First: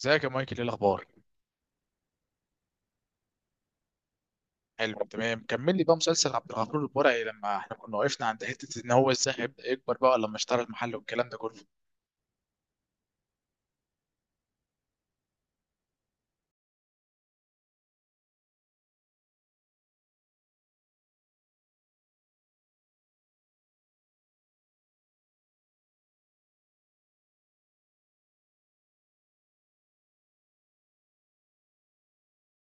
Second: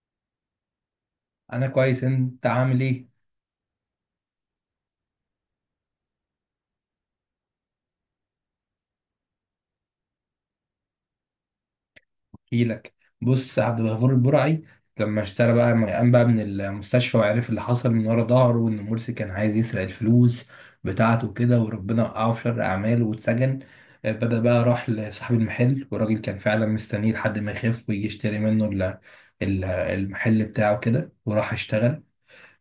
ازيك يا مايكل؟ ايه الاخبار؟ انا كويس. انت عامل ايه؟ حلو تمام. كمل لي بقى مسلسل عبد الغفور البرعي. لما احنا كنا وقفنا عند حته ان هو ازاي هيبدا يكبر بقى لما اشترى المحل والكلام ده كله. احكيلك. بص، عبد الغفور البرعي لما اشترى بقى، لما قام بقى من المستشفى وعرف اللي حصل من ورا ظهره وان مرسي كان عايز يسرق الفلوس بتاعته وكده، وربنا وقعه في شر اعماله واتسجن. بدأ بقى راح لصاحب المحل، والراجل كان فعلا مستنيه لحد ما يخف ويجي يشتري منه المحل بتاعه كده وراح اشتغل.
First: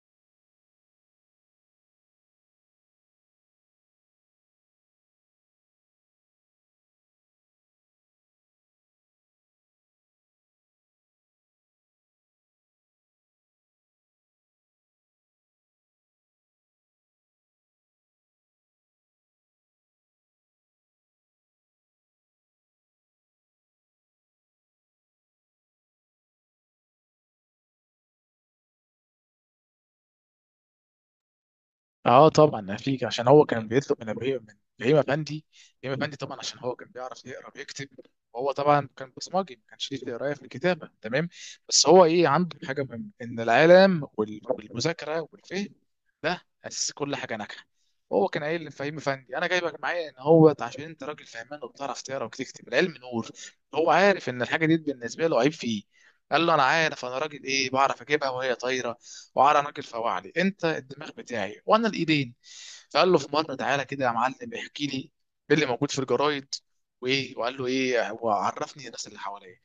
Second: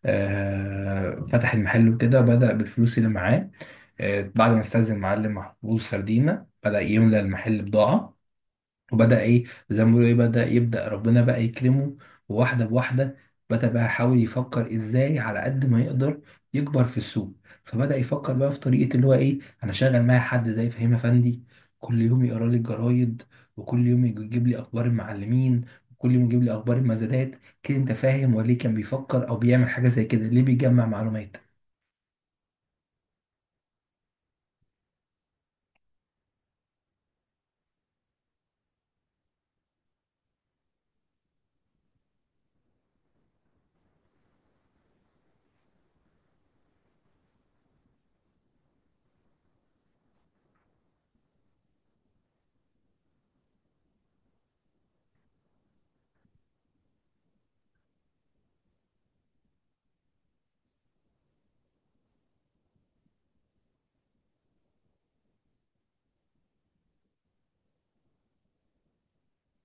فتح المحل وكده، بدأ بالفلوس اللي معاه. بعد ما استأذن معلم محفوظ سردينة بدأ يملى المحل بضاعة، وبدأ إيه، زي ما بيقولوا إيه، بدأ ربنا بقى يكرمه واحدة بواحدة. بدأ بقى يحاول يفكر إزاي على قد ما يقدر يكبر في السوق، فبدأ يفكر بقى في طريقة اللي هو إيه. أنا شغال معايا حد زي فهيم أفندي، كل يوم يقرا لي الجرايد، وكل يوم يجيب لي أخبار المعلمين، وكل يوم يجيب لي أخبار المزادات. كده أنت فاهم، وليه كان بيفكر أو بيعمل حاجة زي كده؟ ليه بيجمع معلومات؟ اه طبعا فيك، عشان هو كان بيطلب من ابراهيم، من ابراهيم افندي. ابراهيم افندي طبعا، عشان هو كان بيعرف يقرا ويكتب، وهو طبعا كان بصمجي، ما كانش ليه في القرايه في الكتابه، تمام. بس هو ايه، عنده حاجه مهمه ان العلم والمذاكره والفهم ده اساس كل حاجه ناجحه. هو كان قايل لفهيم افندي انا جايبك معايا، ان هو عشان انت راجل فهمان وبتعرف تقرا وتكتب، العلم نور. هو عارف ان الحاجه دي بالنسبه له عيب فيه. قال له انا عارف انا راجل ايه، بعرف اجيبها وهي طايره، وعلى راجل فوعلي، انت الدماغ بتاعي وانا الايدين. فقال له في مره، تعالى كده يا معلم احكي لي ايه اللي موجود في الجرايد، وايه، وقال له ايه وعرفني الناس اللي حواليا.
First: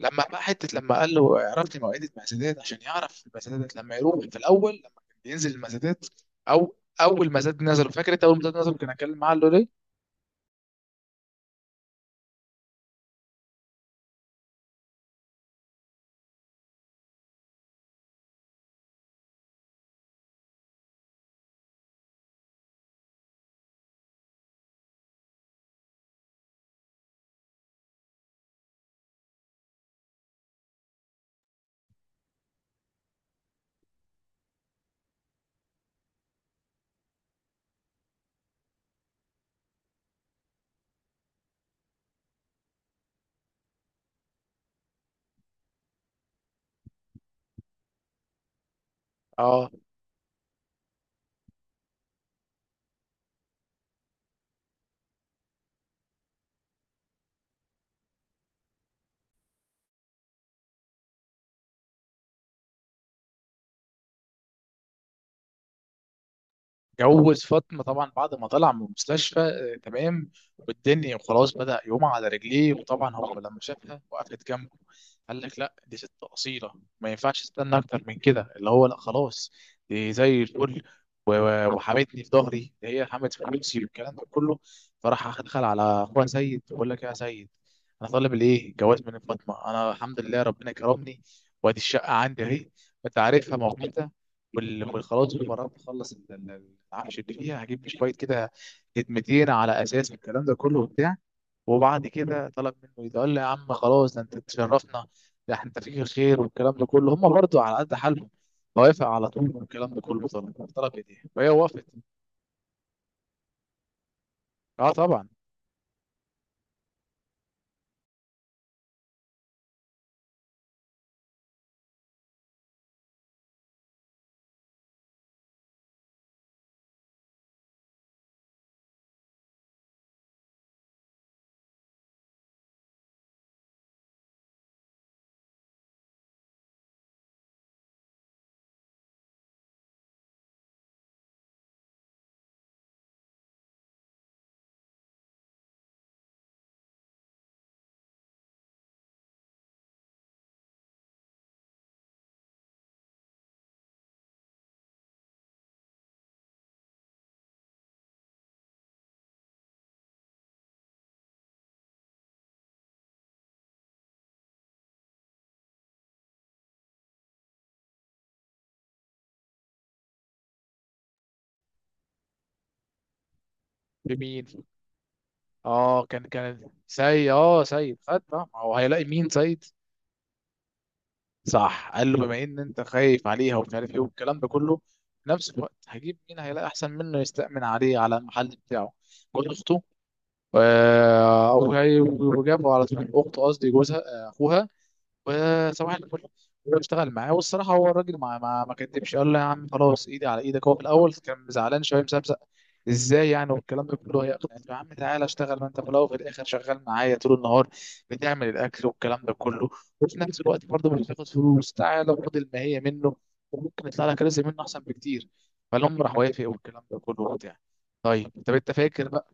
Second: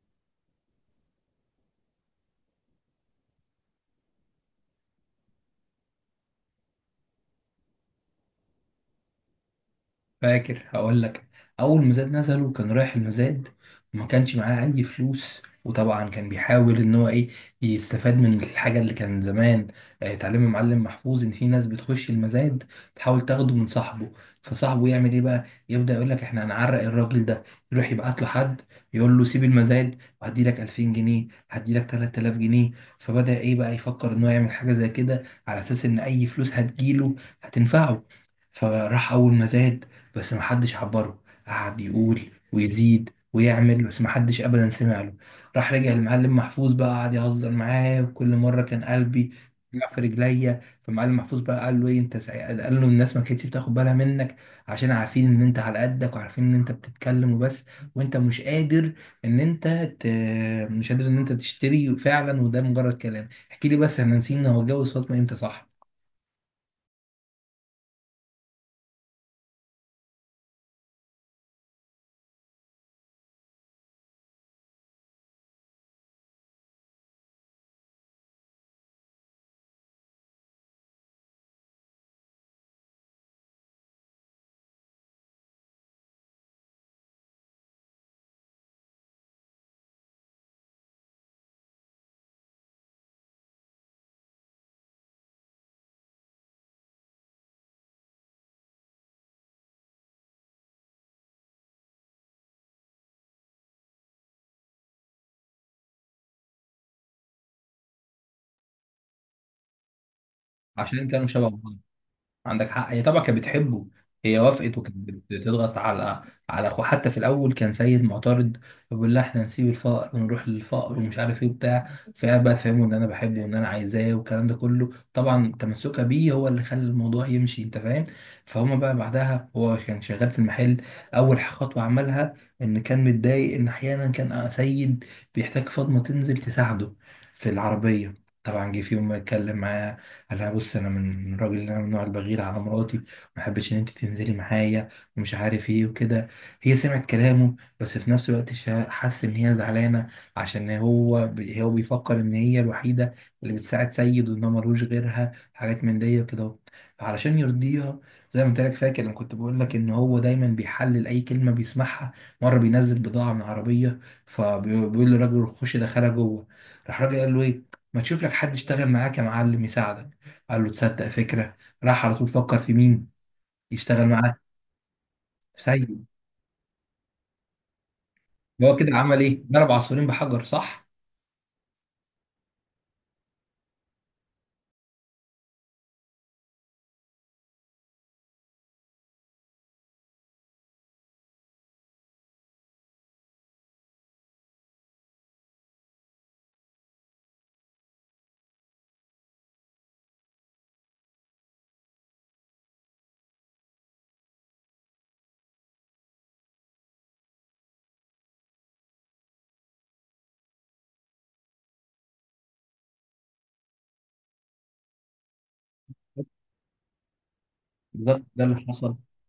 لما بقى حته لما قال له عرفني مواعيد المزادات، عشان يعرف المزادات، لما يروح في الاول لما كان بينزل المزادات، او اول مزاد نزله، فاكر انت اول مزاد نزله كان اتكلم معاه قال له ليه؟ فاكر، هقول لك. اول مزاد نزله كان رايح المزاد وما كانش معاه اي فلوس، وطبعا كان بيحاول ان هو ايه، يستفاد من الحاجه اللي كان زمان تعليم المعلم محفوظ ان في ناس بتخش المزاد تحاول تاخده من صاحبه، فصاحبه يعمل ايه بقى، يبدا يقول لك احنا هنعرق الراجل ده، يروح يبعت له حد يقول له سيب المزاد وهدي لك 2000 جنيه، هدي لك 3000 جنيه. فبدا ايه بقى، يفكر ان هو يعمل حاجه زي كده على اساس ان اي فلوس هتجيله هتنفعه. فراح اول مزاد، بس محدش عبره، قعد يقول ويزيد ويعمل، بس محدش ابدا سمع له. راح رجع المعلم محفوظ بقى، قعد يهزر معاه، وكل مره كان قلبي اه. وقع في رجليا. فمعلم محفوظ بقى قال له ايه انت سعيد، قال له الناس ما كانتش بتاخد بالها منك، عشان عارفين ان انت على قدك، وعارفين ان انت بتتكلم وبس، وانت مش قادر ان انت ت... مش قادر ان انت تشتري فعلا، وده مجرد كلام. احكي لي بس، احنا نسينا، هو اتجوز فاطمه امتى؟ صح، جوز فاطمة طبعا بعد ما طلع من المستشفى، آه، تمام. والدنيا وخلاص، بدأ يقوم على رجليه. وطبعا هو لما شافها وقفت جنبه، قال لك لا دي ست أصيلة، ما ينفعش استنى أكتر من كده، اللي هو لا خلاص، دي زي الفل، وحمتني في ظهري، هي حمت في فلوسي والكلام ده كله. فراح دخل على اخوها سيد، بقول لك إيه يا سيد، انا طالب الايه، جواز من فاطمه. انا الحمد لله ربنا كرمني، وادي الشقه عندي اهي، انت عارفها موقتها، والخلاص، وقررت اخلص العفش اللي فيها، هجيب لي شويه كده خدمتين على اساس الكلام ده كله وبتاع. وبعد كده طلب منه، يقول لي يا عم خلاص، ده انت تشرفنا، ده انت فيك الخير والكلام ده كله. هم برضو على قد حالهم، موافق على طول والكلام ده كله. طلب طلب عشان ايديها كانوا فهي شبه بعض. وافقت. عندك حق، هي طبعا كانت بتحبه. هي وافقت، اه وكانت طبعا. بتضغط على اخوه، حتى في الاول كان سيد معترض، بيقول لها احنا نسيب الفقر ونروح للفقر، ومش عارف ايه وبتاع. فقعد بقى تفهمه ان انا بحبه وان انا عايزاه، والكلام ده كله، طبعا تمسكها بيه هو اللي خلى الموضوع يمشي. انت فاهم. فهما بقى بعدها، هو كان شغال في المحل. اول خطوه عملها، ان كان متضايق ان احيانا كان سيد بيحتاج فاطمه تنزل تساعده في العربيه. طبعا جه في يوم اتكلم معاه، قال لها بص، انا من راجل، انا من النوع البغير على مراتي، ما احبش ان انت تنزلي معايا ومش عارف ايه وكده. هي سمعت كلامه، بس في نفس الوقت حس ان هي زعلانه، عشان هو بيفكر ان هي الوحيده اللي بتساعد سيد، وان هو ملوش غيرها، حاجات من دي وكده. فعلشان يرضيها، زي ما انت لك فاكر لما كنت بقول لك ان هو دايما بيحلل اي كلمه بيسمعها، مره بينزل بضاعه من عربيه، فبيقول للراجل خش دخلها جوه. راح الراجل قال له ايه، ما تشوف لك حد يشتغل معاك يا معلم يساعدك؟ قال له تصدق فكرة. راح على طول فكر في مين يشتغل في معاه، مين؟ في اه، سيد. كان سيد. اه سيد خد طبعا، هو هو كده هيلاقي عمل مين؟ ايه، سيد. ضرب عصفورين بحجر، صح؟ صح. قال له بما ان انت خايف عليها ومش عارف ايه والكلام ده كله، في نفس الوقت هجيب مين هيلاقي احسن منه يستأمن عليه على المحل بتاعه، جوز اخته. آه وجابه على طول، اخته، قصدي جوزها، آه، اخوها. وصباح الفل واشتغل معاه. والصراحه هو الراجل ما كدبش، قال له يا عم خلاص ايدي على ايدك. هو في الاول كان زعلان شويه مسبسق، ازاي يعني والكلام ده كله، يا عم تعالى اشتغل، ما انت في الاول وفي الاخر شغال معايا طول النهار، بتعمل الاكل والكلام ده كله، وفي نفس الوقت برضه مش بتاخد فلوس، تعالى خد الماهيه منه، وممكن يطلع لك رزق منه احسن بكتير. فالام راح وافق والكلام ده كله وبتاع. بالظبط، طيب، ده طب اللي انت حصل. فاكر بقى؟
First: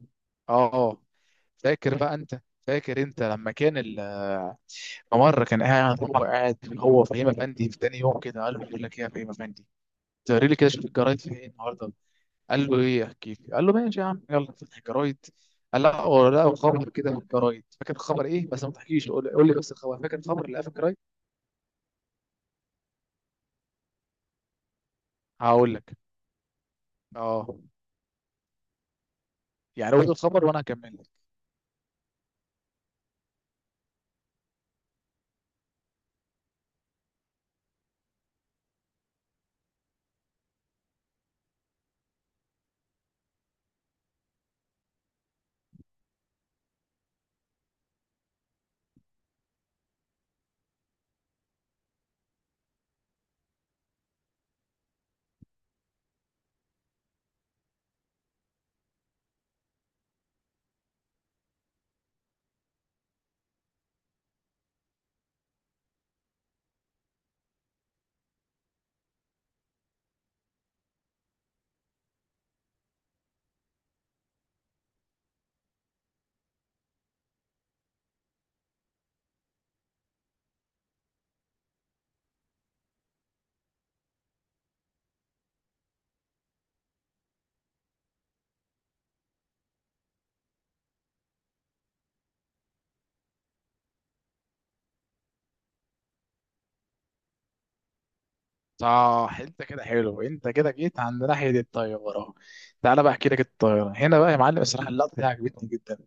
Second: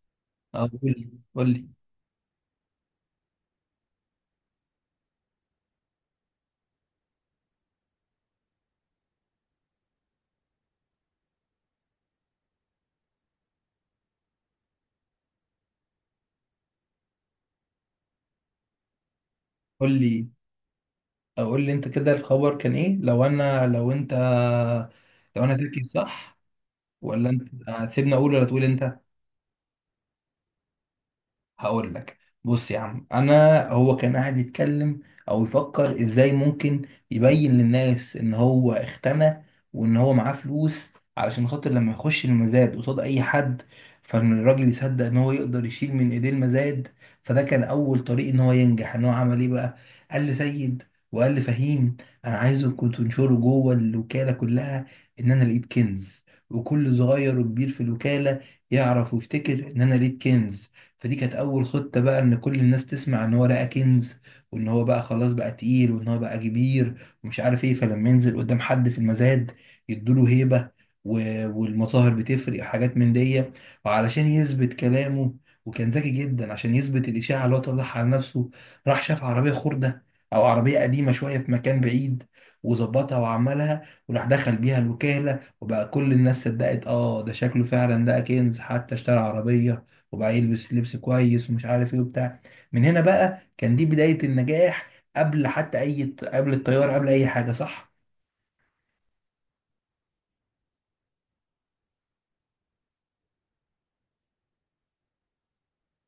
أو اه قول اه. لي قول لي فاكر بقى انت، فاكر انت لما كان مرة كان قاعد، هو فهيم أفندي، في تاني يوم كده قال له بقول لك إيه يا فهيم أفندي، تقري لي كده شوف الجرايد في إيه النهاردة. قال له إيه أحكي لي؟ قال له ماشي يا عم، يلا فتح الجرايد. قال لا هو لا، خبر كده في الجرايد، فاكر الخبر إيه؟ بس ما تحكيش، قول لي بس قول الخبر، فاكر لي، الخبر اللي في الجرايد؟ أو قول لي انت كده الخبر كان ايه. لو انا، لو انت، لو انا هقول فاكر لك. صح، ولا أه انت؟ سيبني اقول ولا تقول انت. يعني قول الخبر وأنا هكمل لك. هقول لك. بص يا عم، انا هو كان قاعد يتكلم او يفكر ازاي ممكن يبين للناس ان هو اختنى وان هو معاه فلوس، علشان خاطر لما يخش المزاد قصاد اي حد، فان الراجل يصدق ان هو يقدر يشيل من ايديه المزاد. فده كان اول طريق ان هو ينجح. ان هو عمل ايه بقى، قال لسيد وقال لفهيم انا عايزكم تنشروا جوه الوكاله كلها ان انا لقيت كنز، وكل صغير وكبير في الوكاله يعرف ويفتكر ان انا لقيت كنز. فدي كانت اول خطة بقى، ان كل الناس تسمع ان هو لقى كنز، وان هو بقى خلاص بقى تقيل، وان هو بقى كبير ومش عارف ايه، فلما ينزل قدام حد في المزاد يدوله هيبة، والمظاهر بتفرق وحاجات من دي. وعلشان يثبت كلامه، وكان ذكي جدا، عشان يثبت الإشاعة اللي هو طلعها على نفسه، راح شاف عربية خردة أو عربية قديمة شوية في مكان بعيد، وظبطها وعملها، وراح دخل بيها الوكالة، وبقى كل الناس صدقت. اه، ده شكله فعلا ده كنز، حتى اشترى عربية، وبقى يلبس لبس كويس ومش عارف ايه وبتاع. من هنا بقى كان دي بداية النجاح، قبل حتى اي، قبل الطيارة، قبل اي حاجة، صح. صح انت كده. حلو انت كده جيت عند ناحيه الطياره. تعالى بقى احكي لك الطياره. هنا بقى يا معلم، الصراحه اللقطه دي عجبتني جدا.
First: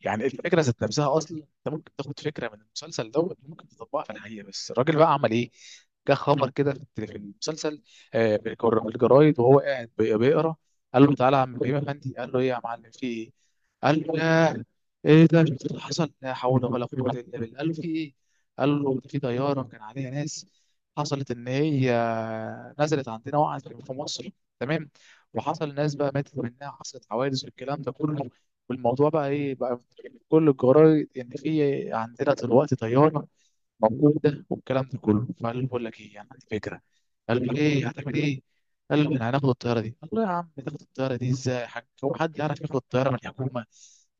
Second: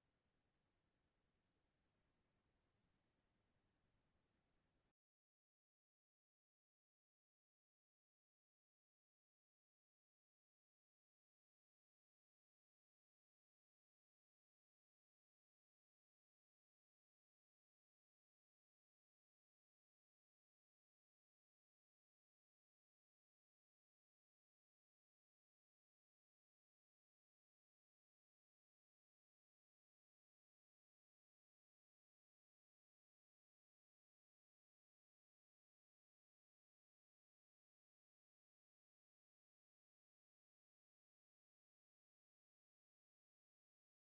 يعني الفكره ذات نفسها اصلا، انت ممكن تاخد فكره من المسلسل دوت ممكن تطبقها في الحقيقه. بس الراجل بقى عمل ايه؟ جه خبر كده في المسلسل، آه، الجرايد، وهو قاعد بيقرا. قال له تعالى يا عم ابراهيم افندي، قال له ايه يا معلم في ايه؟ قال له ياه، ايه ده، شفت اللي حصل؟ لا حول ولا قوه الا بالله. قال له في ايه؟ قال له ده في طياره كان عليها ناس، حصلت ان هي نزلت عندنا، وقعت في مصر، تمام، وحصل ناس بقى ماتت منها، حصلت حوادث والكلام ده كله. والموضوع بقى ايه بقى، كل الجرايد ان في عندنا دلوقتي طياره موجوده والكلام ده كله. فقال له بقول لك ايه، يعني عندي فكره. قال له ايه هتعمل ايه؟ قال له احنا هناخد الطياره دي. قال له يا عم، تاخد الطياره دي ازاي يا حاج؟ هو حد يعرف ياخد الطياره من الحكومه؟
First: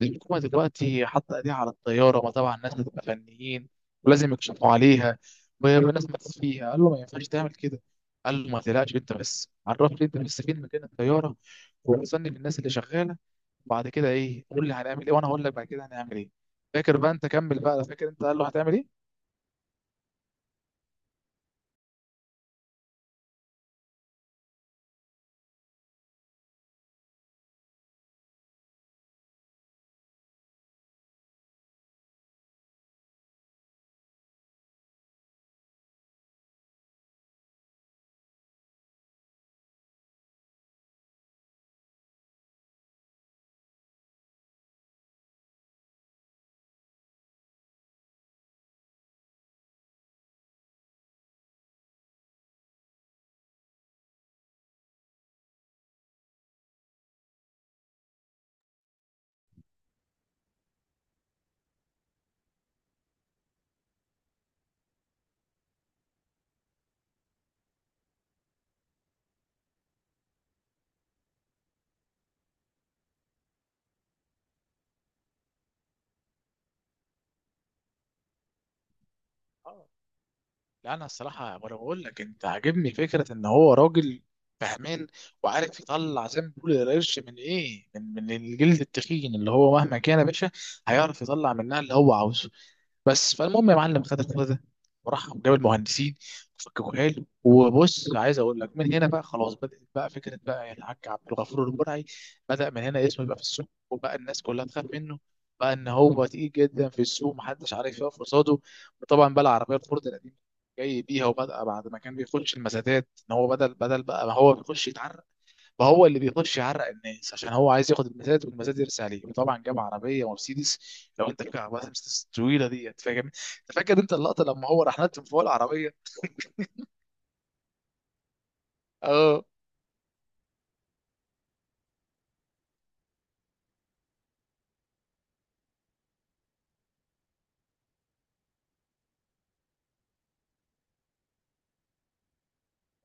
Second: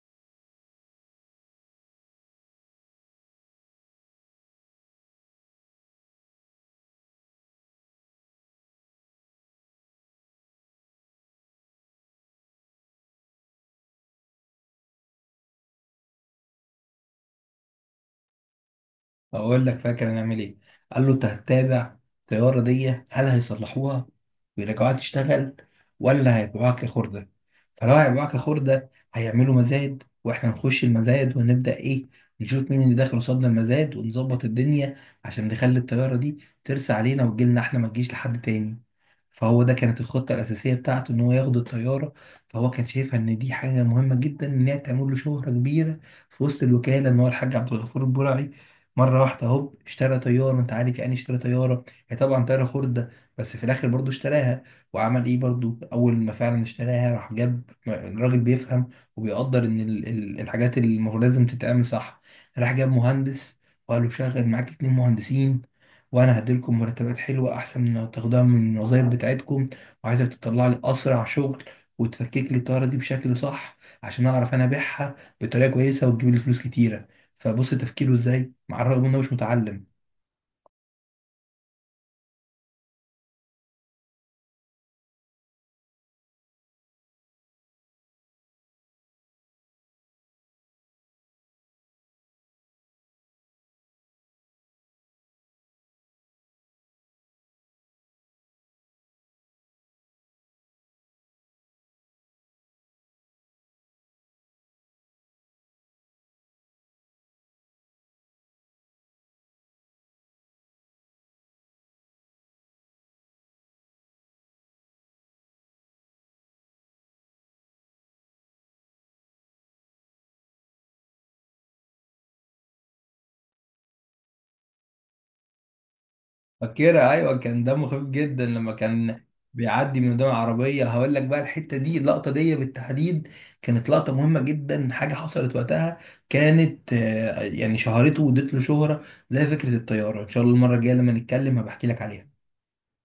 الحكومه دلوقتي حاطه ايديها على الطياره، وطبعا الناس بتبقى فنيين ولازم يكشفوا عليها، والناس ماتت فيها، قال له ما ينفعش تعمل كده. قال له ما تقلقش، انت بس عرفني، انت بس فين مكان الطياره، ووصلني للناس اللي شغاله، وبعد كده ايه، قول لي هنعمل ايه، وانا هقول لك بعد كده هنعمل ايه. فاكر بقى انت؟ كمل بقى. فاكر انت قال له هتعمل ايه؟ اقول لك فاكر هنعمل ايه. قال له انت هتتابع الطياره دي، هل هيصلحوها ويرجعوها تشتغل، ولا هيبيعوها كخرده؟ فلو هيبيعوها كخرده، هيعملوا مزاد، واحنا نخش المزاد ونبدا ايه، نشوف مين اللي داخل قصادنا المزاد، ونظبط الدنيا عشان نخلي الطياره دي ترسى علينا وتجيلنا احنا، ما تجيش لحد تاني. فهو ده كانت الخطة الأساسية بتاعته، إن هو ياخد الطيارة. فهو كان شايفها إن دي حاجة مهمة جدا، إن هي تعمل له شهرة كبيرة في وسط الوكالة، إن هو الحاج عبد الغفور البرعي مره واحده هوب اشترى طياره. انت عارف يعني إيه اشترى طياره؟ هي طبعا طياره خرده، بس في الاخر برضو اشتراها. وعمل ايه برضو، اول ما فعلا اشتراها، راح جاب راجل بيفهم وبيقدر ان الحاجات اللي المفروض لازم تتعمل صح. راح جاب مهندس، وقال له شغل معاك اتنين مهندسين، وانا هديلكم مرتبات حلوه احسن من تاخدوها من الوظايف بتاعتكم، وعايزك تطلع لي اسرع شغل وتفكك لي الطياره دي بشكل صح عشان اعرف انا ابيعها بطريقه كويسه وتجيب لي فلوس كتيره. فبص تفكيره ازاي، مع الرغم انه مش متعلم. لا انا الصراحه وانا بقول لك، انت عاجبني فكره ان هو راجل فهمان، وعارف يطلع زي ما بيقول القرش، من ايه، من الجلد التخين، اللي هو مهما كان يا باشا هيعرف يطلع منها اللي هو عاوزه. بس فالمهم يا معلم، خد الخبر ده، وراح جاب المهندسين وفككوا حلو. وبص عايز اقول لك، من هنا بقى خلاص بدات بقى فكره بقى الحاج عبد الغفور البرعي، بدا من هنا اسمه يبقى في السوق، وبقى الناس كلها تخاف منه، بقى ان هو تقيل جدا في السوق محدش عارف يقف قصاده. وطبعا بقى العربيه الفورد القديمه جاي بيها، وبدأ بعد ما كان بيخش المسادات، ان هو بدل بقى ما هو بيخش يتعرق، بقى هو اللي بيخش يعرق الناس، عشان هو عايز ياخد المسادات والمسادات يرسي عليه. وطبعا جاب عربيه مرسيدس. لو انت فاكر عربيه مرسيدس الطويله ديت، فاكر انت، فاكر انت اللقطه لما هو راح نط من فوق العربيه؟ فاكرها، ايوه، كان دمه خفيف جدا لما كان اه بيعدي من قدام العربيه. هقول لك بقى، الحته دي، اللقطه دي بالتحديد، كانت لقطه مهمه جدا، حاجه حصلت وقتها كانت يعني شهرته، وادت له شهره، زي فكره الطياره. ان شاء الله المره الجايه لما نتكلم هبحكي لك عليها.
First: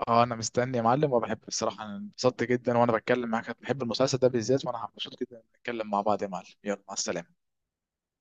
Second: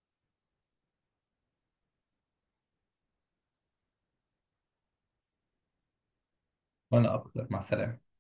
اه. انا مستني يا معلم، وبحب بصراحه، انا انبسطت جدا وانا بتكلم معاك، بحب المسلسل ده بالذات، وانا مبسوط جدا نتكلم مع بعض يا معلم. يلا مع وانا السلامه. اكتر، مع السلامه.